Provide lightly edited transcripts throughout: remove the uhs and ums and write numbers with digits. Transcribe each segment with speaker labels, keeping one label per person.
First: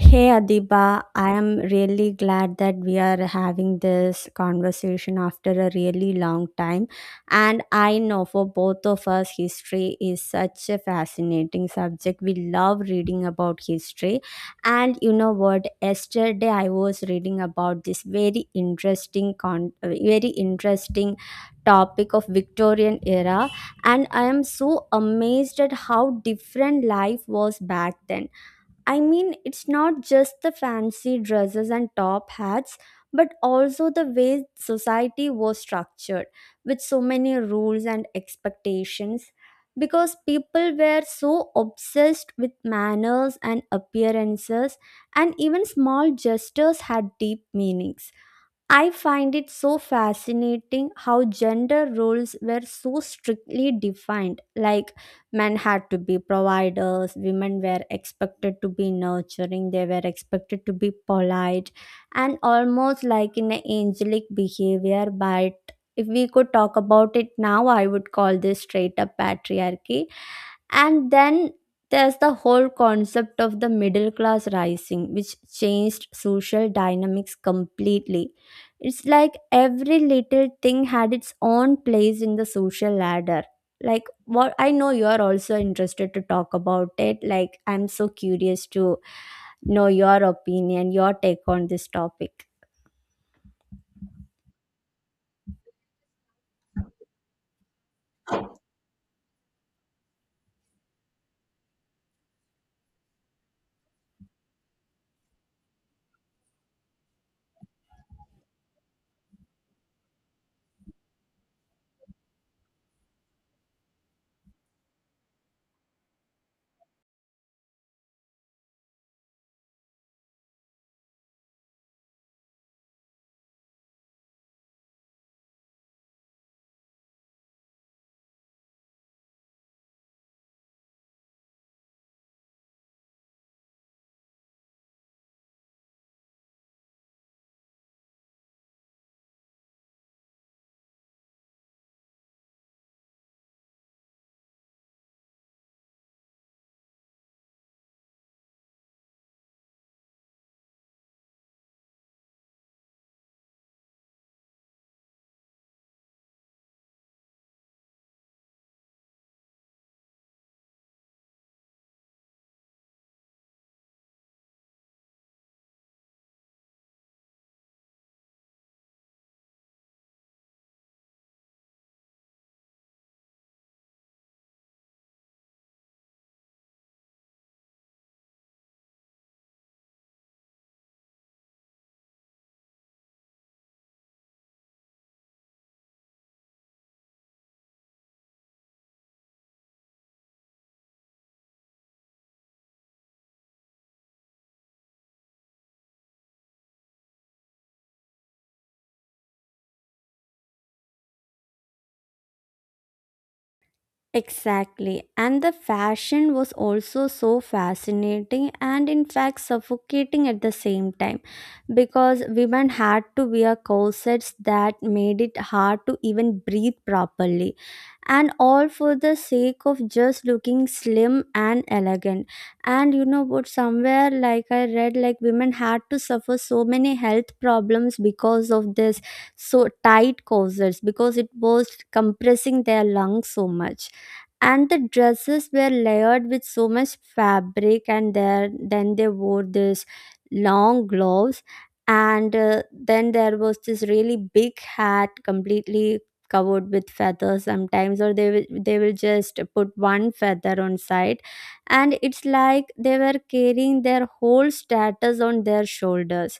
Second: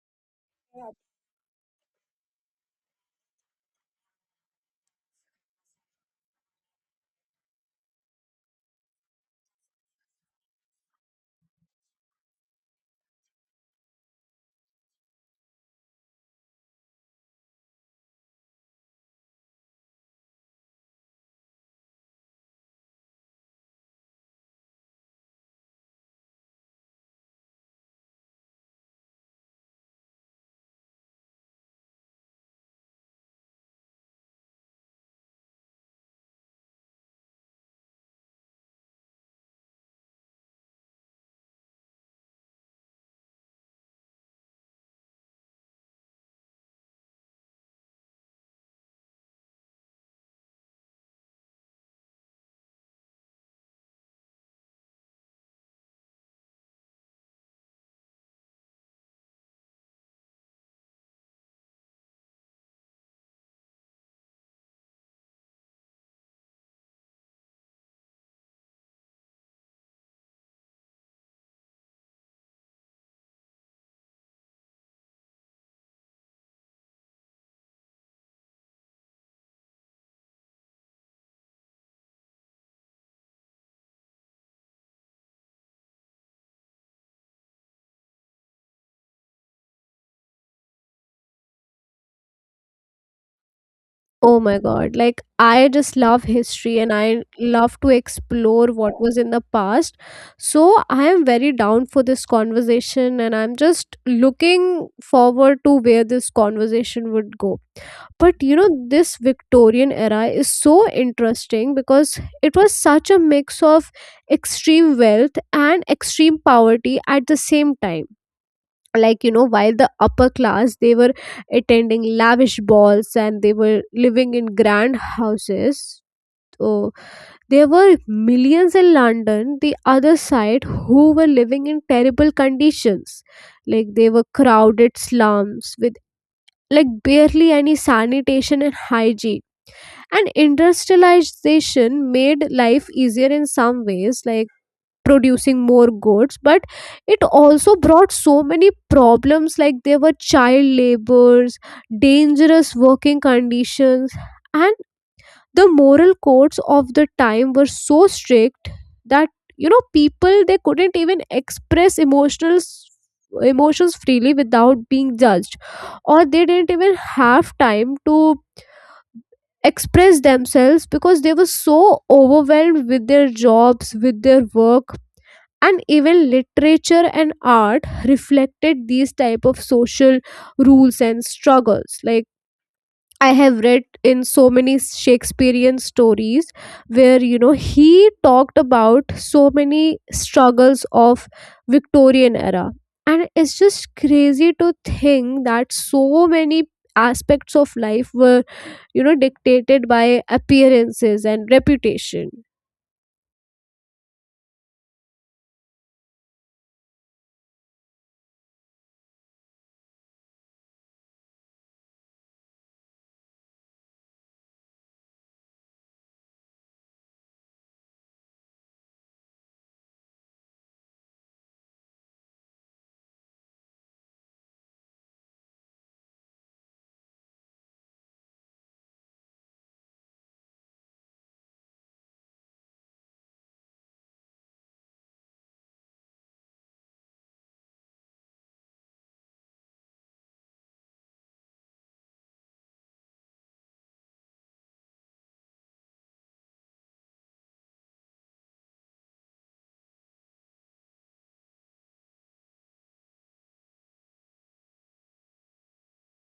Speaker 1: Hey Adiba, I am really glad that we are having this conversation after a really long time. And I know for both of us, history is such a fascinating subject. We love reading about history. And you know what? Yesterday, I was reading about this very interesting, very interesting topic of Victorian era, and I am so amazed at how different life was back then. I mean, it's not just the fancy dresses and top hats, but also the way society was structured with so many rules and expectations. Because people were so obsessed with manners and appearances, and even small gestures had deep meanings. I find it so fascinating how gender roles were so strictly defined. Like, men had to be providers, women were expected to be nurturing, they were expected to be polite, and almost like in an angelic behavior. But if we could talk about it now, I would call this straight up patriarchy. And then there's the whole concept of the middle class rising, which changed social dynamics completely. It's like every little thing had its own place in the social ladder. Like, what I know you're also interested to talk about it. Like, I'm so curious to know your opinion, your take on this topic.
Speaker 2: Oh my God. Like, I just love history and I love to explore what was in the past. So, I am very down for this conversation and I'm just looking forward to where this conversation would go. But you know, this Victorian era is so interesting because it was such a mix of extreme wealth and extreme poverty at the same time. Like, you know, while the upper class, they were attending lavish balls and they were living in grand houses, so there were millions in London, the other side, who were living in terrible conditions, like they were crowded slums with like barely any sanitation and hygiene. And industrialization made life easier in some ways, like producing more goods, but it also brought so many problems, like there were child labors, dangerous working conditions, and the moral codes of the time were so strict that, you know, people they couldn't even express emotional emotions freely without being judged, or they didn't even have time to express themselves because they were so overwhelmed with their jobs, with their work. And even literature and art reflected these type of social rules and struggles, like I have read in so many Shakespearean stories where, you know, he talked about so many struggles of Victorian era. And it's just crazy to think that so many aspects of life were, you know, dictated by appearances and reputation.
Speaker 1: Exactly. And the fashion was also so fascinating and, in fact, suffocating at the same time because women had to wear corsets that made it hard to even breathe properly, and all for the sake of just looking slim and elegant. And you know what? Somewhere, like I read, like women had to suffer so many health problems because of this so tight corsets because it was compressing their lungs so much, and the dresses were layered with so much fabric and there then they wore this long gloves, and then there was this really big hat completely covered with feathers sometimes, or they will just put one feather on side, and it's like they were carrying their whole status on their shoulders.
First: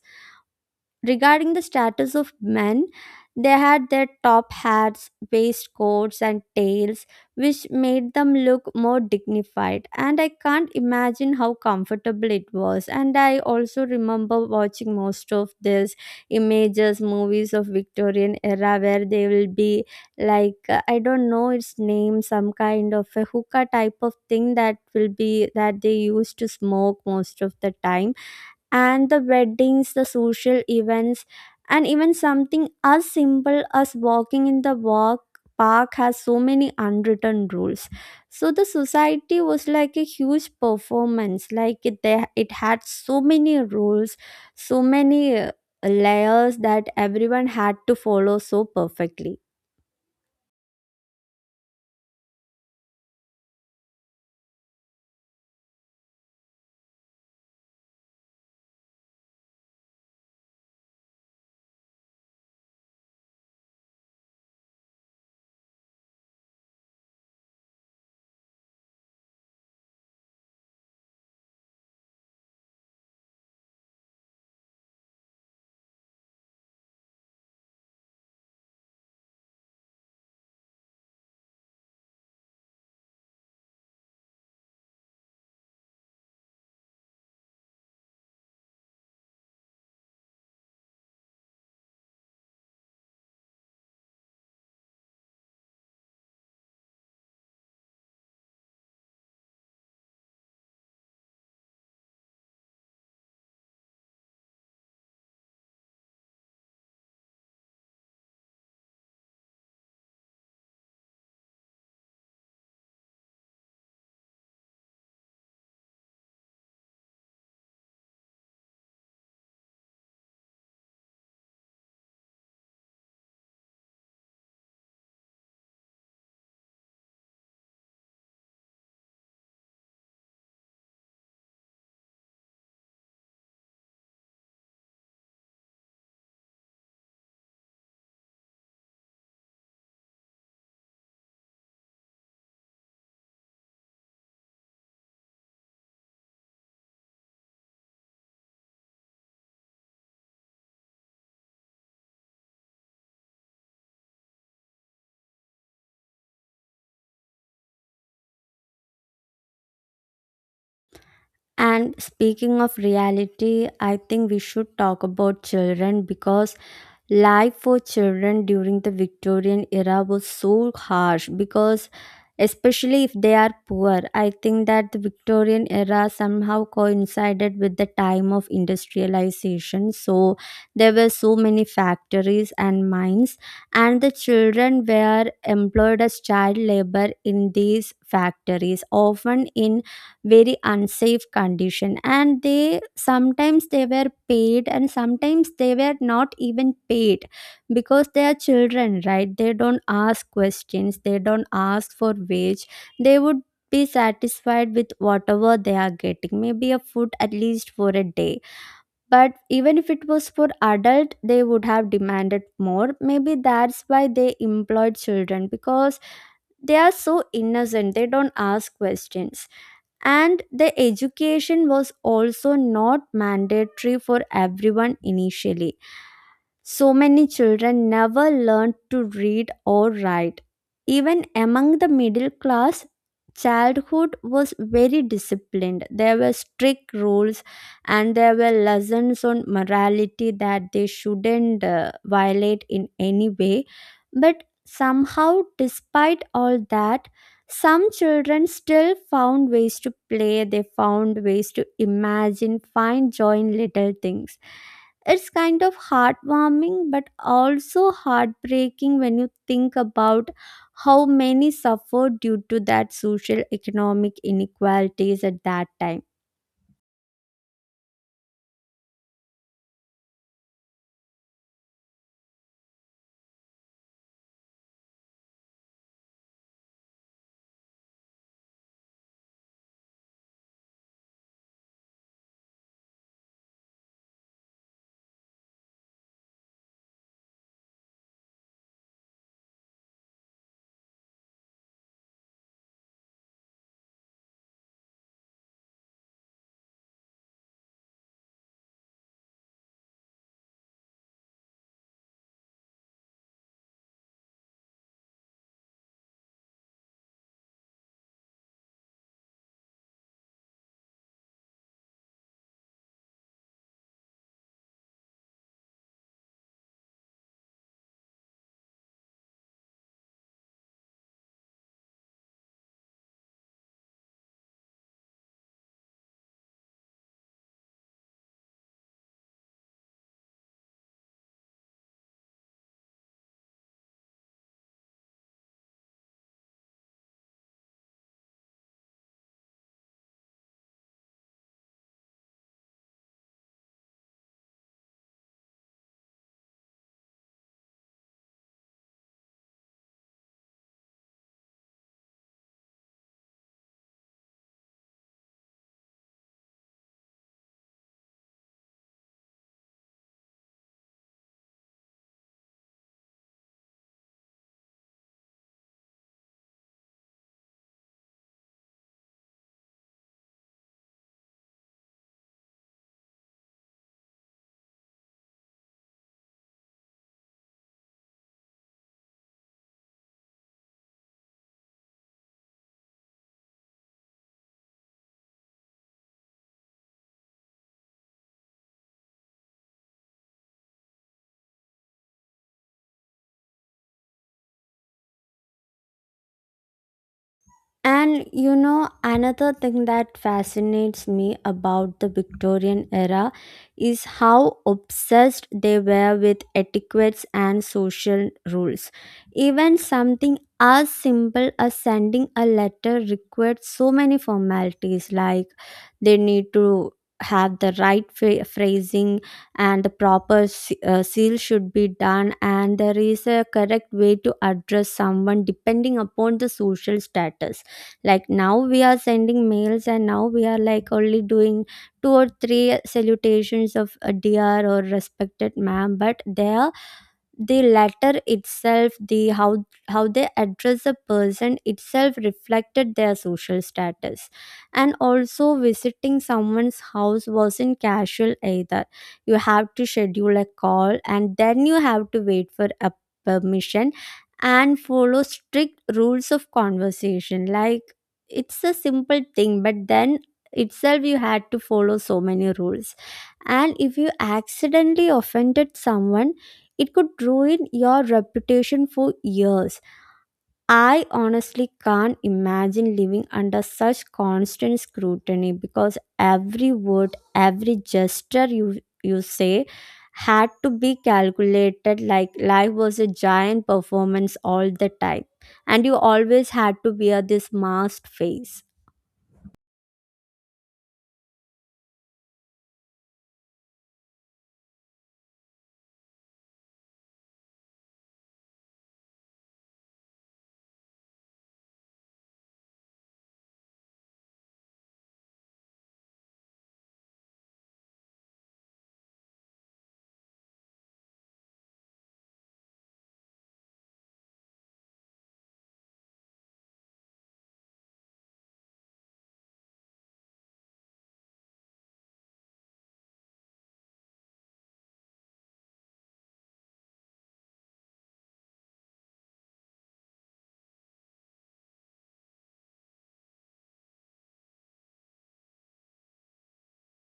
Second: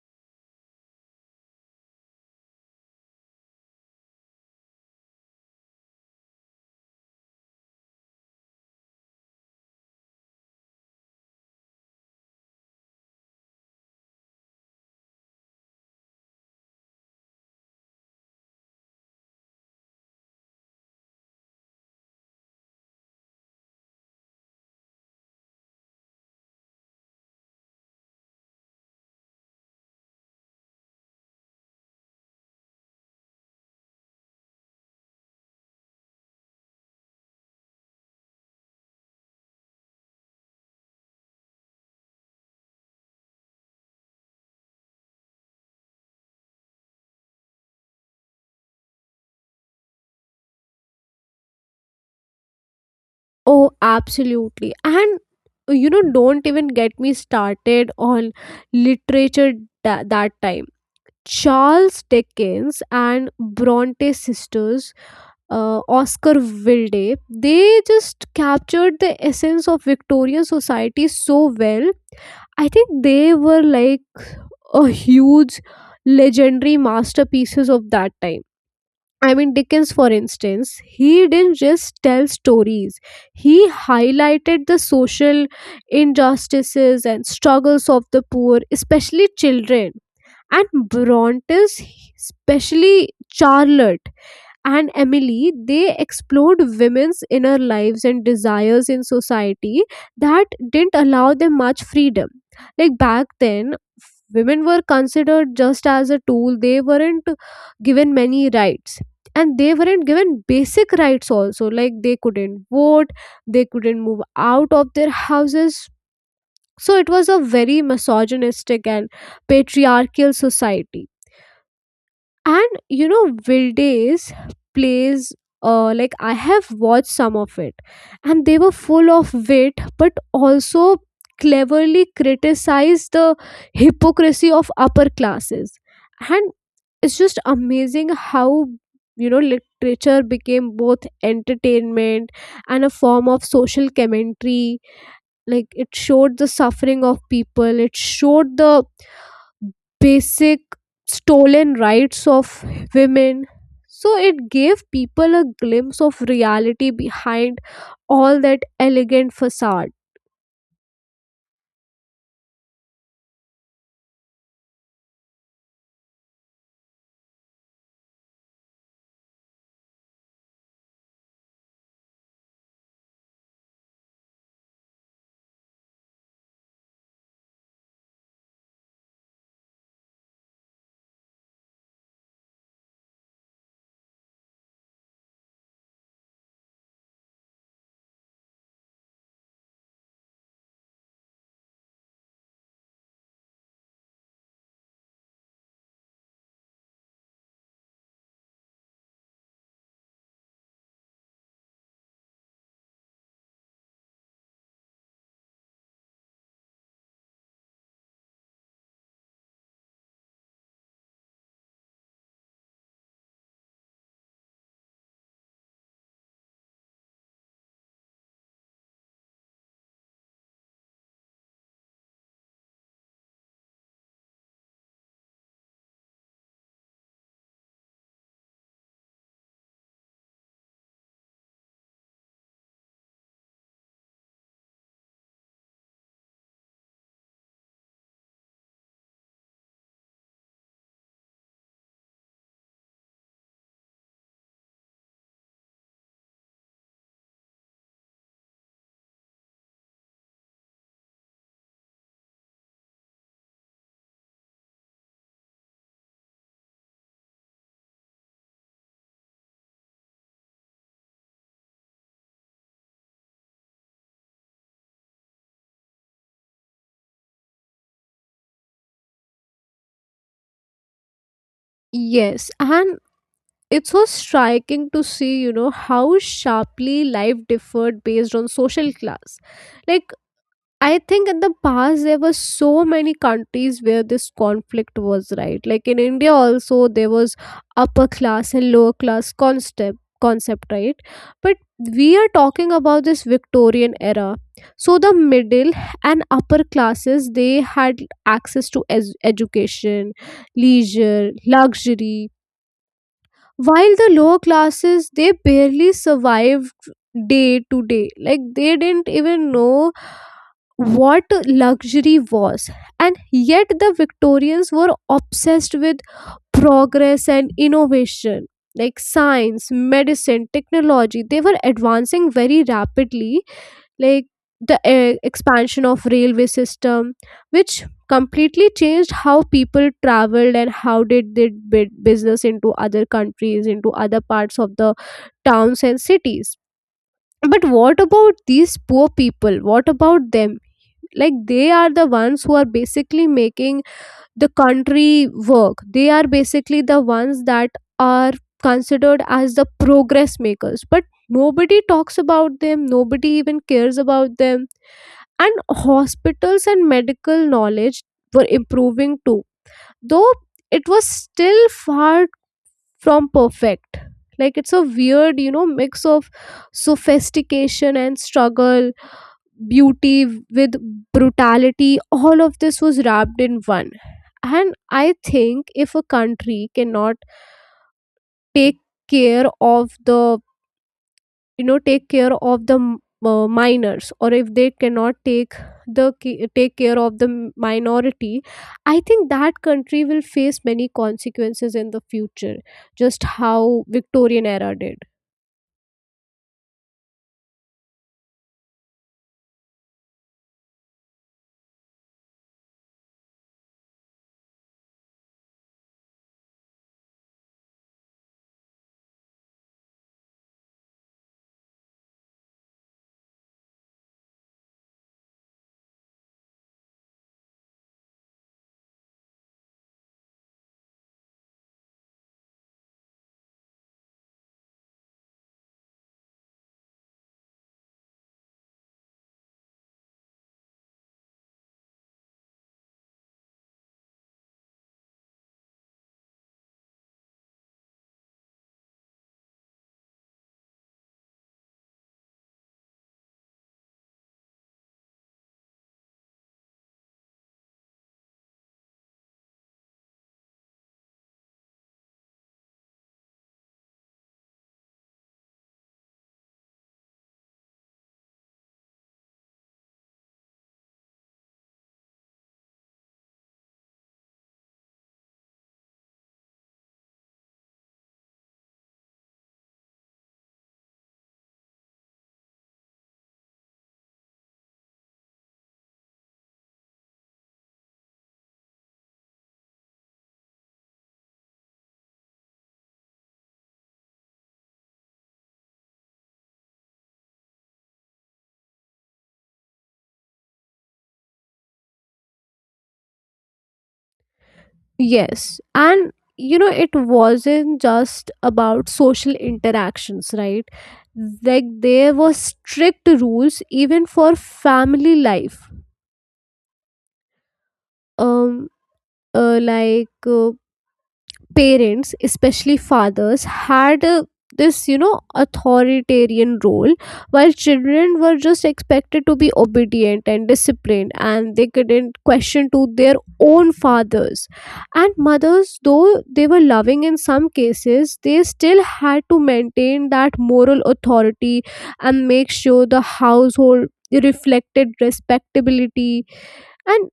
Speaker 1: Regarding the status of men, they had their top hats, waistcoats, and tails, which made them look more dignified. And I can't imagine how comfortable it was. And I also remember watching most of these images, movies of Victorian era, where they will be like, I don't know its name, some kind of a hookah type of thing that will be that they used to smoke most of the time, and the weddings, the social events, and even something as simple as walking in the walk park has so many unwritten rules. So the society was like a huge performance. Like it, they, it had so many rules, so many layers that everyone had to follow so perfectly.
Speaker 2: Oh, absolutely. And you know, don't even get me started on literature that time. Charles Dickens and Bronte sisters, Oscar Wilde, they just captured the essence of Victorian society so well. I think they were like a huge legendary masterpieces of that time. I mean, Dickens, for instance, he didn't just tell stories, he highlighted the social injustices and struggles of the poor, especially children. And Bronte's, especially Charlotte and Emily, they explored women's inner lives and desires in society that didn't allow them much freedom. Like back then, women were considered just as a tool, they weren't given many rights, and they weren't given basic rights also, like they couldn't vote, they couldn't move out of their houses, so it was a very misogynistic and patriarchal society. And you know, Vildays plays, like I have watched some of it, and they were full of wit but also cleverly criticized the hypocrisy of upper classes. And it's just amazing how, you know, literature became both entertainment and a form of social commentary, like it showed the suffering of people, it showed the basic stolen rights of women. So it gave people a glimpse of reality behind all that elegant facade.
Speaker 1: And speaking of reality, I think we should talk about children because life for children during the Victorian era was so harsh because, especially if they are poor, I think that the Victorian era somehow coincided with the time of industrialization. So, there were so many factories and mines, and the children were employed as child labor in these factories, often in very unsafe condition, and they sometimes they were paid and sometimes they were not even paid because they are children, right? They don't ask questions, they don't ask for wage, they would be satisfied with whatever they are getting, maybe a food at least for a day. But even if it was for adult they would have demanded more. Maybe that's why they employed children, because they are so innocent, they don't ask questions. And the education was also not mandatory for everyone initially, so many children never learned to read or write. Even among the middle class, childhood was very disciplined. There were strict rules, and there were lessons on morality that they shouldn't violate in any way. But somehow, despite all that, some children still found ways to play, they found ways to imagine, find joy in little things. It's kind of heartwarming but also heartbreaking when you think about how many suffered due to that social economic inequalities at that time.
Speaker 2: Yes, and it's so striking to see, you know, how sharply life differed based on social class. Like I think in the past there were so many countries where this conflict was right. Like in India also there was upper class and lower class concept, right? But we are talking about this Victorian era. So the middle and upper classes they had access to education, leisure, luxury, while the lower classes they barely survived day to day. Like they didn't even know what luxury was. And yet, the Victorians were obsessed with progress and innovation, like science, medicine, technology. They were advancing very rapidly, like the expansion of railway system, which completely changed how people traveled and how did they did business into other countries, into other parts of the towns and cities. But what about these poor people? What about them? Like, they are the ones who are basically making the country work, they are basically the ones that are considered as the progress makers, but nobody talks about them, nobody even cares about them. And hospitals and medical knowledge were improving too, though it was still far from perfect. Like, it's a weird, you know, mix of sophistication and struggle, beauty with brutality, all of this was wrapped in one. And I think if a country cannot take care of the, you know, take care of the minors, or if they cannot take care of the minority, I think that country will face many consequences in the future, just how Victorian era did.
Speaker 1: And you know, another thing that fascinates me about the Victorian era is how obsessed they were with etiquettes and social rules. Even something as simple as sending a letter required so many formalities, like they need to have the right phrasing, and the proper seal should be done, and there is a correct way to address someone depending upon the social status. Like now we are sending mails, and now we are like only doing two or three salutations of a dear or respected ma'am, but there the letter itself, the how they address a person itself reflected their social status. And also visiting someone's house wasn't casual either. You have to schedule a call, and then you have to wait for a permission, and follow strict rules of conversation. Like it's a simple thing, but then itself you had to follow so many rules, and if you accidentally offended someone, it could ruin your reputation for years. I honestly can't imagine living under such constant scrutiny, because every word, every gesture you say had to be calculated. Like life was a giant performance all the time. And you always had to wear this masked face.
Speaker 2: Yes. And you know, it wasn't just about social interactions, right? Like there were strict rules even for family life. Um, like, parents especially fathers had this, you know, authoritarian role, while children were just expected to be obedient and disciplined and they couldn't question to their own fathers and mothers, though they were loving in some cases, they still had to maintain that moral authority and make sure the household reflected respectability. And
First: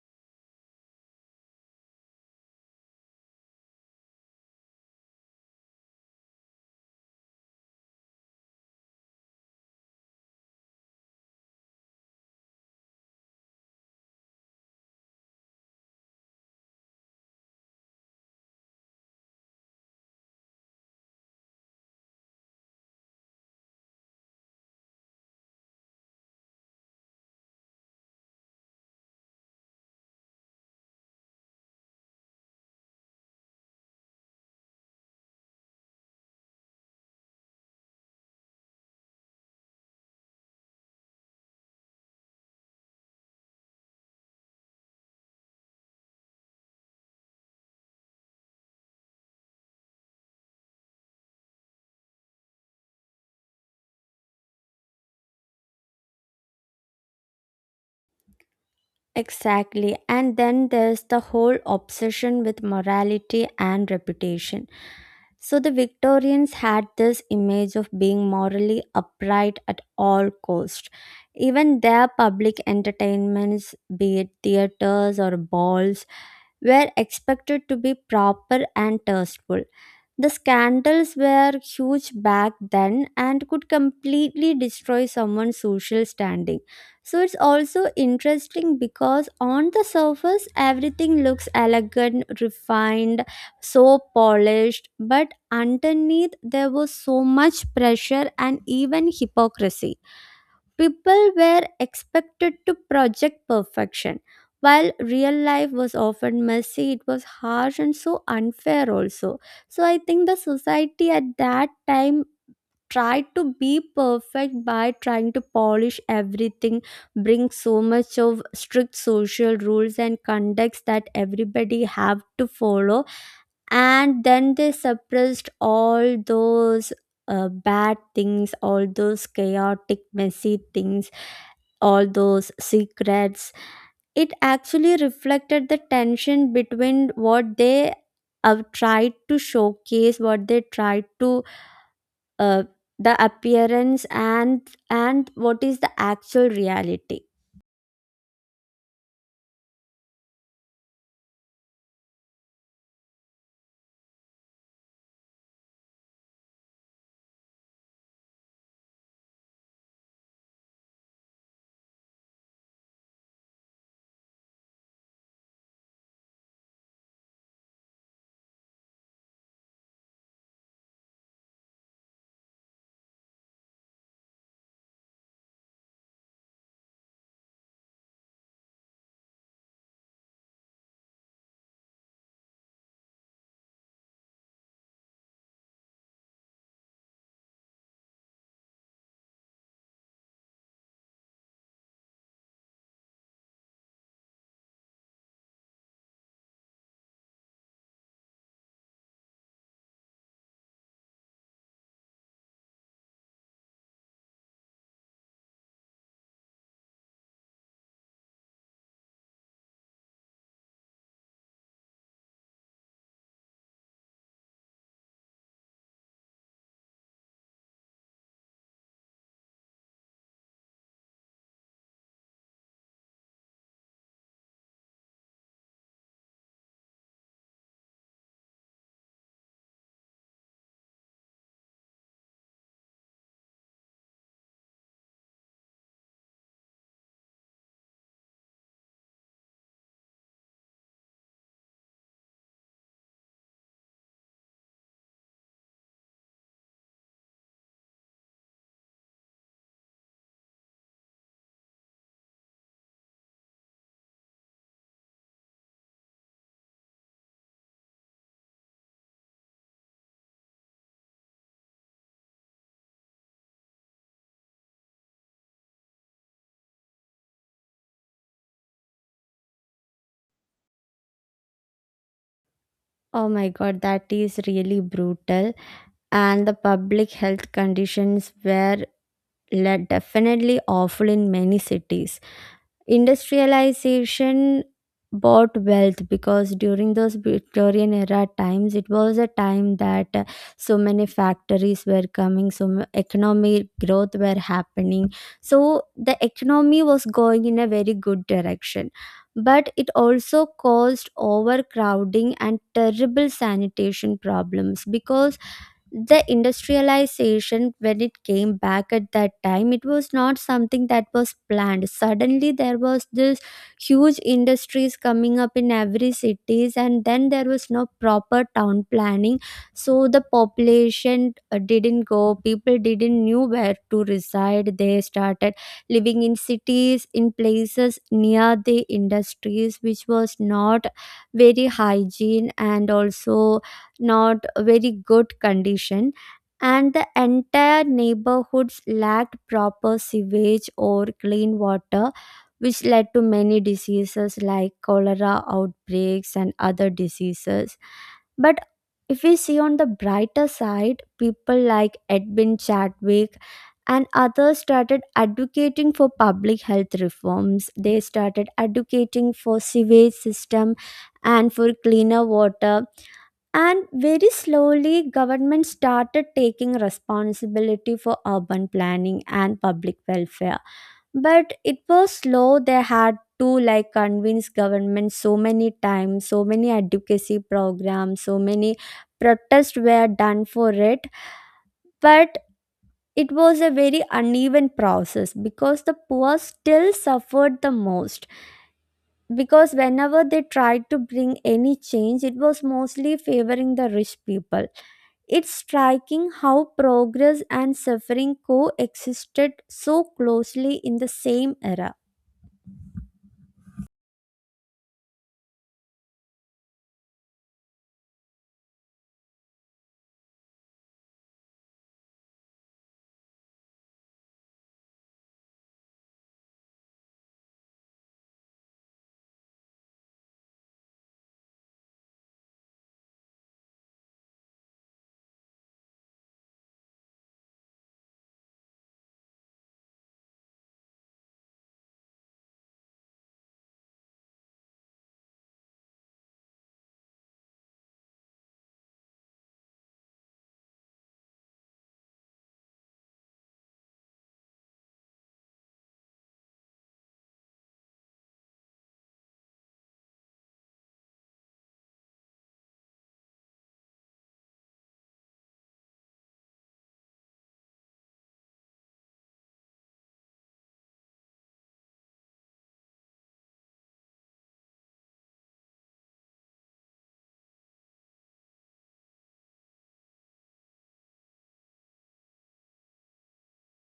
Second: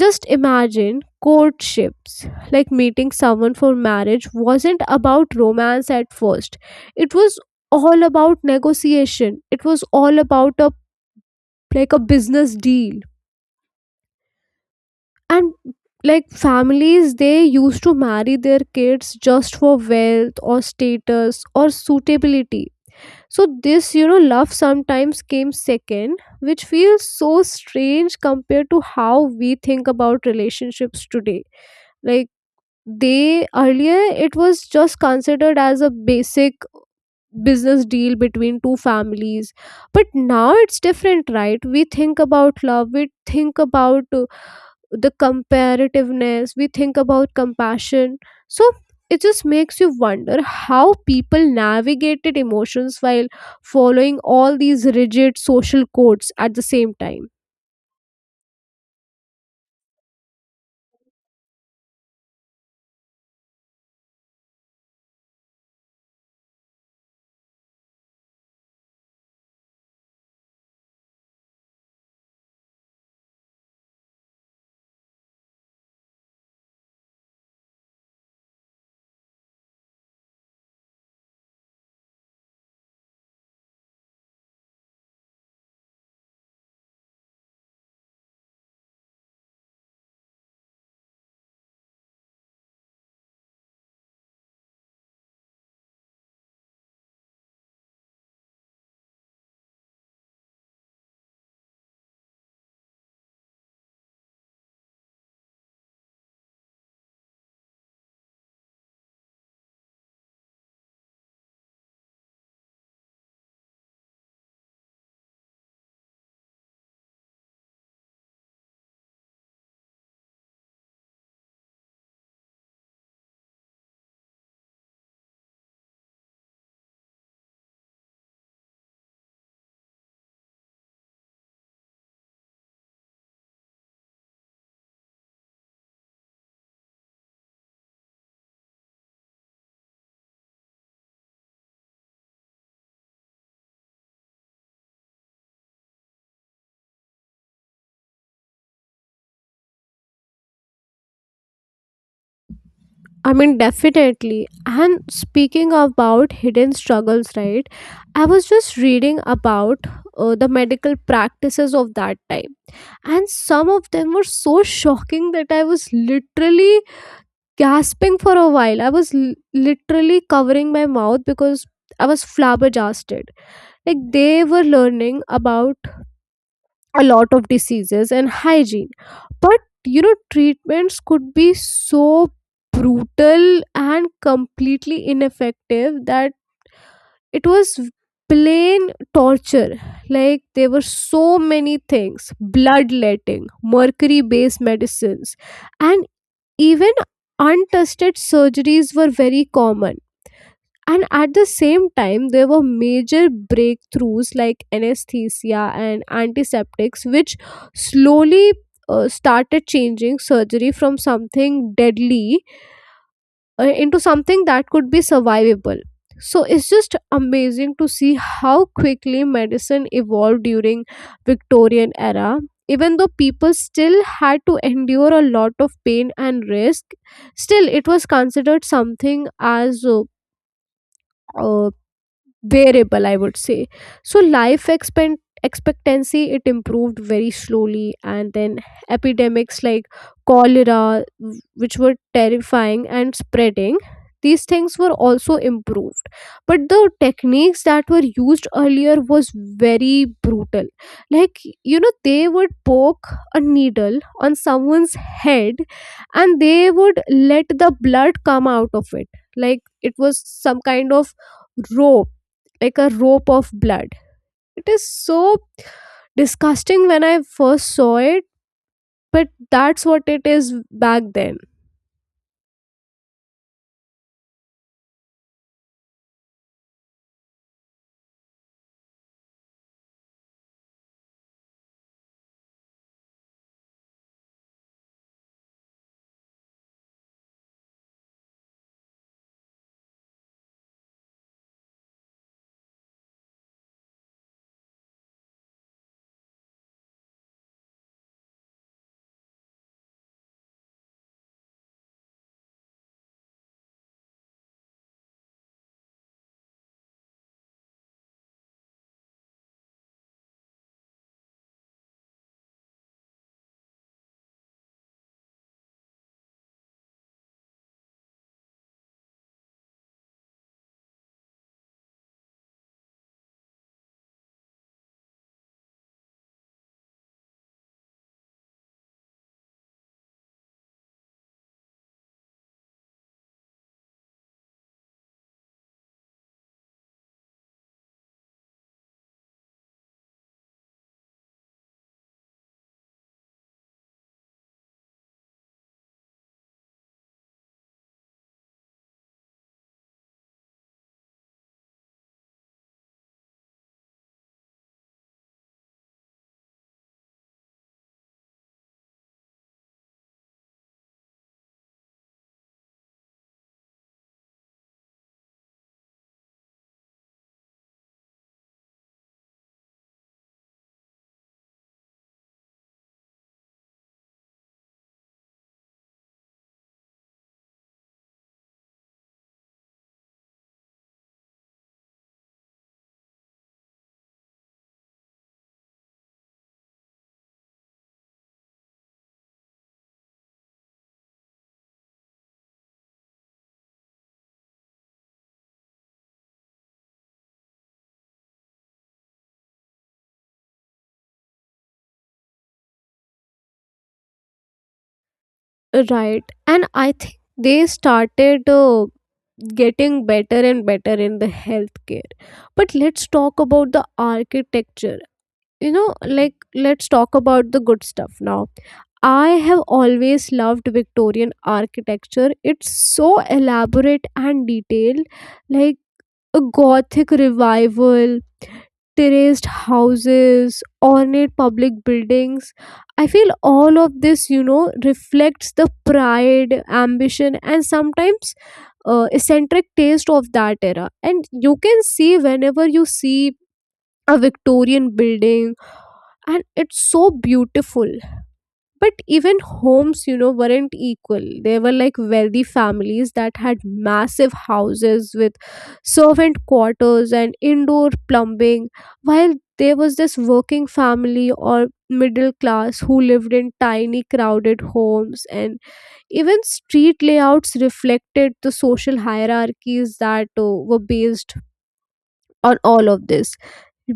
Speaker 2: just imagine courtships. Like meeting someone for marriage wasn't about romance at first. It was all about negotiation. It was all about a like a business deal. And like families they used to marry their kids just for wealth or status or suitability. So this, you know, love sometimes came second, which feels so strange compared to how we think about relationships today. Like, they earlier, it was just considered as a basic business deal between two families, but now it's different, right? We think about love, we think about the comparativeness, we think about compassion. So it just makes you wonder how people navigated emotions while following all these rigid social codes at the same time.
Speaker 1: Exactly. And then there's the whole obsession with morality and reputation. So the Victorians had this image of being morally upright at all cost. Even their public entertainments, be it theaters or balls, were expected to be proper and tasteful. The scandals were huge back then and could completely destroy someone's social standing. So it's also interesting because on the surface everything looks elegant, refined, so polished, but underneath there was so much pressure and even hypocrisy. People were expected to project perfection, while real life was often messy, it was harsh and so unfair, also. So, I think the society at that time tried to be perfect by trying to polish everything, bring so much of strict social rules and conducts that everybody have to follow. And then they suppressed all those bad things, all those chaotic, messy things, all those secrets. It actually reflected the tension between what they have tried to showcase, what they tried to uh, the appearance and what is the actual reality.
Speaker 2: I mean, definitely. And speaking about hidden struggles, right? I was just reading about the medical practices of that time, and some of them were so shocking that I was literally gasping for a while. I was literally covering my mouth because I was flabbergasted. Like, they were learning about a lot of diseases and hygiene, but you know, treatments could be so brutal and completely ineffective that it was plain torture. Like there were so many things, bloodletting, mercury based medicines, and even untested surgeries were very common. And at the same time there were major breakthroughs like anesthesia and antiseptics, which slowly started changing surgery from something deadly into something that could be survivable. So it's just amazing to see how quickly medicine evolved during Victorian era, even though people still had to endure a lot of pain and risk, still it was considered something as uh, bearable, I would say. So life expectancy it improved very slowly, and then epidemics like cholera which were terrifying and spreading, these things were also improved, but the techniques that were used earlier was very brutal. Like, you know, they would poke a needle on someone's head and they would let the blood come out of it, like it was some kind of rope, like a rope of blood. It is so disgusting when I first saw it, but that's what it is back then.
Speaker 1: Oh my god, that is really brutal. And the public health conditions were definitely awful in many cities. Industrialization bought wealth because during those Victorian era times, it was a time that so many factories were coming, so economic growth were happening. So the economy was going in a very good direction. But it also caused overcrowding and terrible sanitation problems because the industrialization, when it came back at that time, it was not something that was planned. Suddenly there was this huge industries coming up in every cities, and then there was no proper town planning. So the population didn't go, people didn't knew where to reside, they started living in cities in places near the industries, which was not very hygiene and also not very good condition. And the entire neighborhoods lacked proper sewage or clean water, which led to many diseases like cholera outbreaks and other diseases. But if we see on the brighter side, people like Edwin Chadwick and others started advocating for public health reforms, they started advocating for sewage system and for cleaner water. And very slowly government started taking responsibility for urban planning and public welfare. But it was slow, they had to like convince government so many times, so many advocacy programs, so many protests were done for it. But it was a very uneven process because the poor still suffered the most, because whenever they tried to bring any change, it was mostly favoring the rich people. It's striking how progress and suffering coexisted so closely in the same era.
Speaker 2: Right. And I think they started getting better and better in the healthcare. But let's talk about the architecture. You know, like, let's talk about the good stuff now. I have always loved Victorian architecture. It's so elaborate and detailed, like a Gothic revival, terraced houses, ornate public buildings. I feel all of this, you know, reflects the pride, ambition, and sometimes eccentric taste of that era. And you can see whenever you see a Victorian building, and it's so beautiful, but even homes, you know, weren't equal, there were like wealthy families that had massive houses with servant quarters and indoor plumbing, while there was this working family or middle class who lived in tiny crowded homes, and even street layouts reflected the social hierarchies that were based on all of this,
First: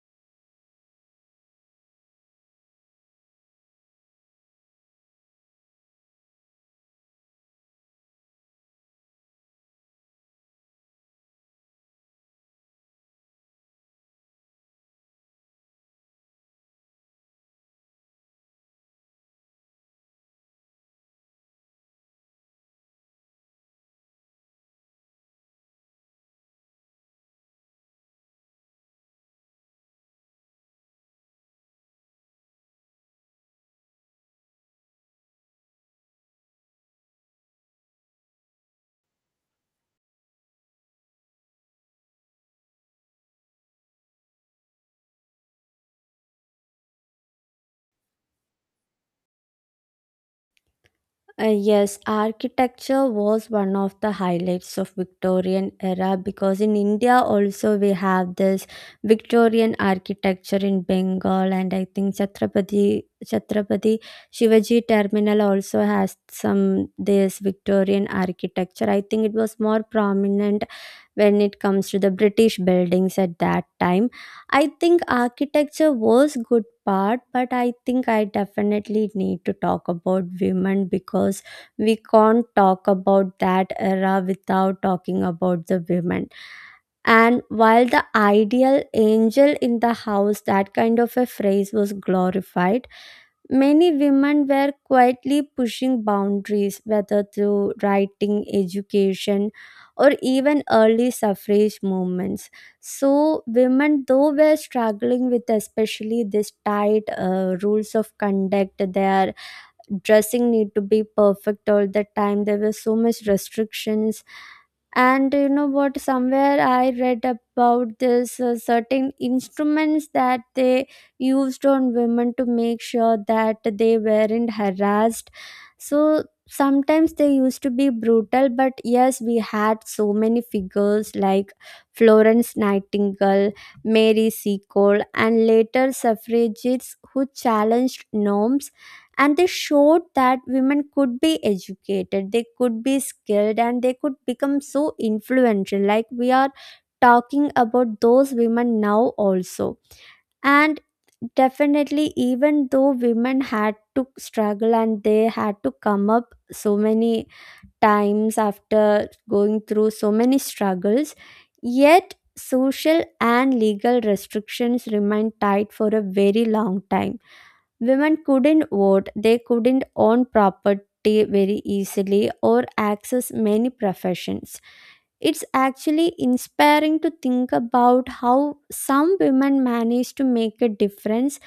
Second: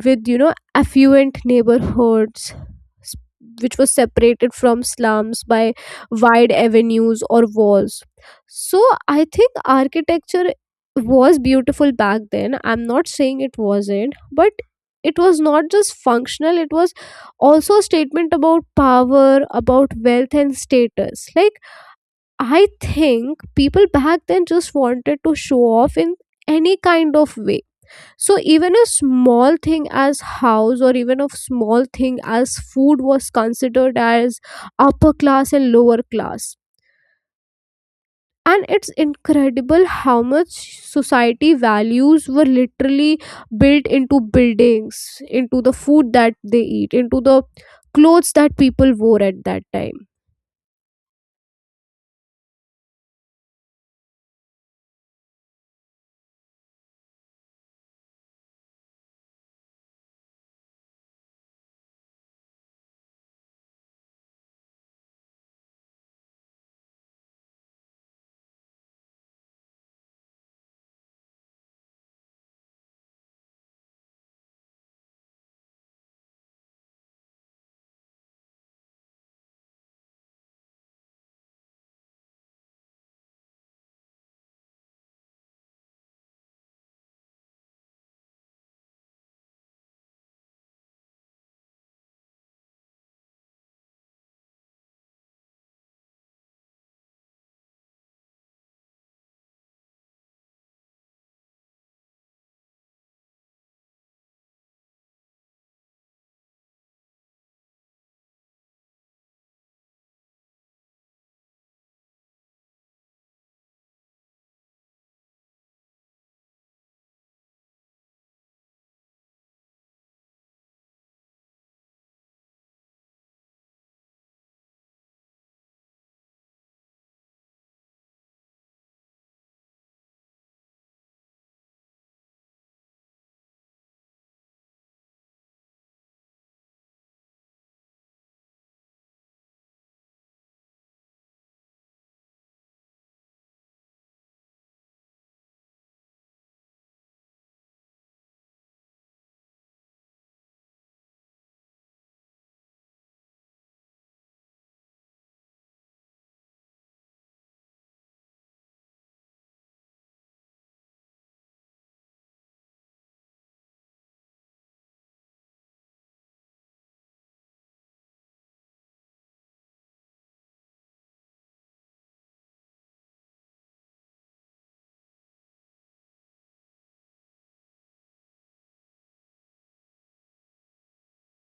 Speaker 2: with, you know, affluent neighborhoods, s- which was separated from slums by wide avenues or walls. So I think architecture was beautiful back then, I'm not saying it wasn't, but it was not just functional, it was also a statement about power, about wealth and status, like I think people back then just wanted to show off in any kind of way. So even a small thing as house, or even a small thing as food was considered as upper class and lower class. And it's incredible how much society values were literally built into buildings, into the food that they eat, into the clothes that people wore at that time.
Speaker 1: Yes, architecture was one of the highlights of Victorian era, because in India also we have this Victorian architecture in Bengal, and I think Chhatrapati Shivaji Terminal also has some this Victorian architecture. I think it was more prominent when it comes to the British buildings at that time. I think architecture was good part, but I think I definitely need to talk about women because we can't talk about that era without talking about the women. And while the ideal angel in the house, that kind of a phrase was glorified, many women were quietly pushing boundaries, whether through writing, education, or even early suffrage movements. So, women, though, were struggling with especially this tight rules of conduct, their dressing need to be perfect all the time. There were so much restrictions. And you know what, somewhere I read about this certain instruments that they used on women to make sure that they weren't harassed. So sometimes they used to be brutal. But yes, we had so many figures like Florence Nightingale, Mary Seacole, and later suffragettes who challenged norms, and they showed that women could be educated, they could be skilled, and they could become so influential, like we are talking about those women now also. And definitely, even though women had to struggle and they had to come up so many times after going through so many struggles, yet social and legal restrictions remained tight for a very long time. Women couldn't vote, they couldn't own property very easily or access many professions. It's actually inspiring to think about how some women managed to make a difference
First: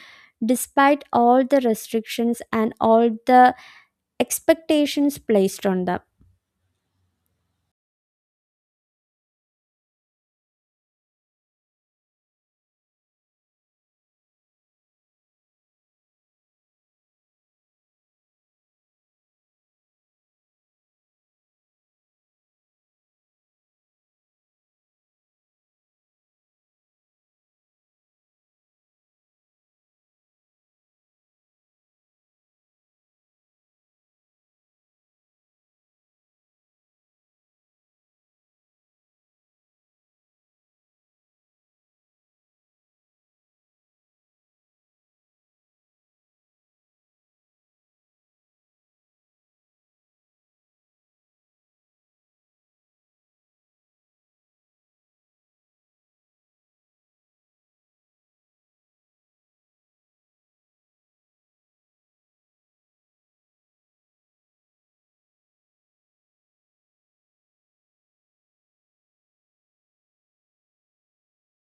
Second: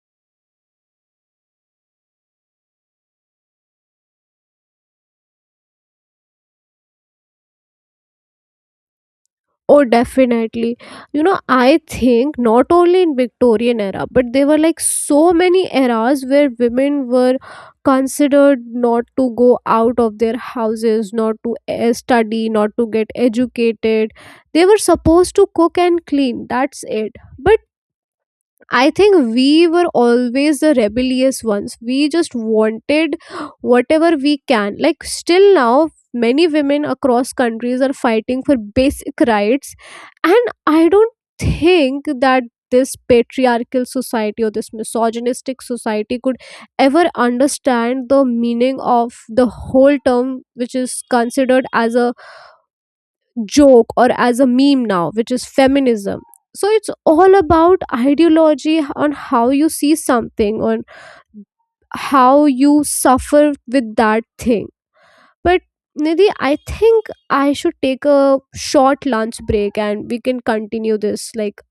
Speaker 1: despite all the restrictions and all the expectations placed on them.
Speaker 2: Oh, definitely. You know, I think not only in Victorian era, but there were like so many eras where women were considered not to go out of their houses, not to study, not to get educated. They were supposed to cook and clean. That's it. But I think we were always the rebellious ones. We just wanted whatever we can. Like still now, many women across countries are fighting for basic rights, and I don't think that this patriarchal society or this misogynistic society could ever understand the meaning of the whole term, which is considered as a joke or as a meme now, which is feminism. So it's all about ideology, on how you see something, on how you suffer with that thing. But Nidhi, I think I should take a short lunch break and we can continue this. Like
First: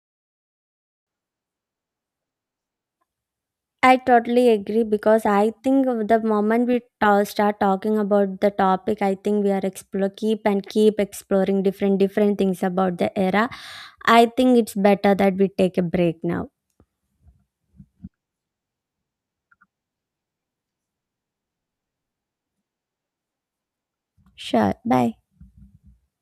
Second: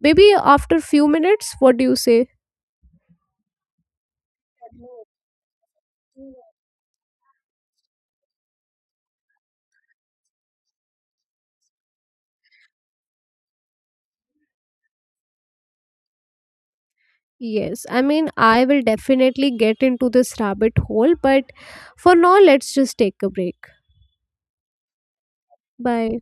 Speaker 2: maybe after few minutes, what do you say?
Speaker 1: I totally agree, because I think the moment we start talking about the topic, I think we are explore keep and keep exploring different different things about the era. I think it's better that we take a break now.
Speaker 2: Yes, I mean, I will definitely get into this rabbit hole, but for now, let's just take a break.
Speaker 1: Sure. Bye.
Speaker 2: Bye.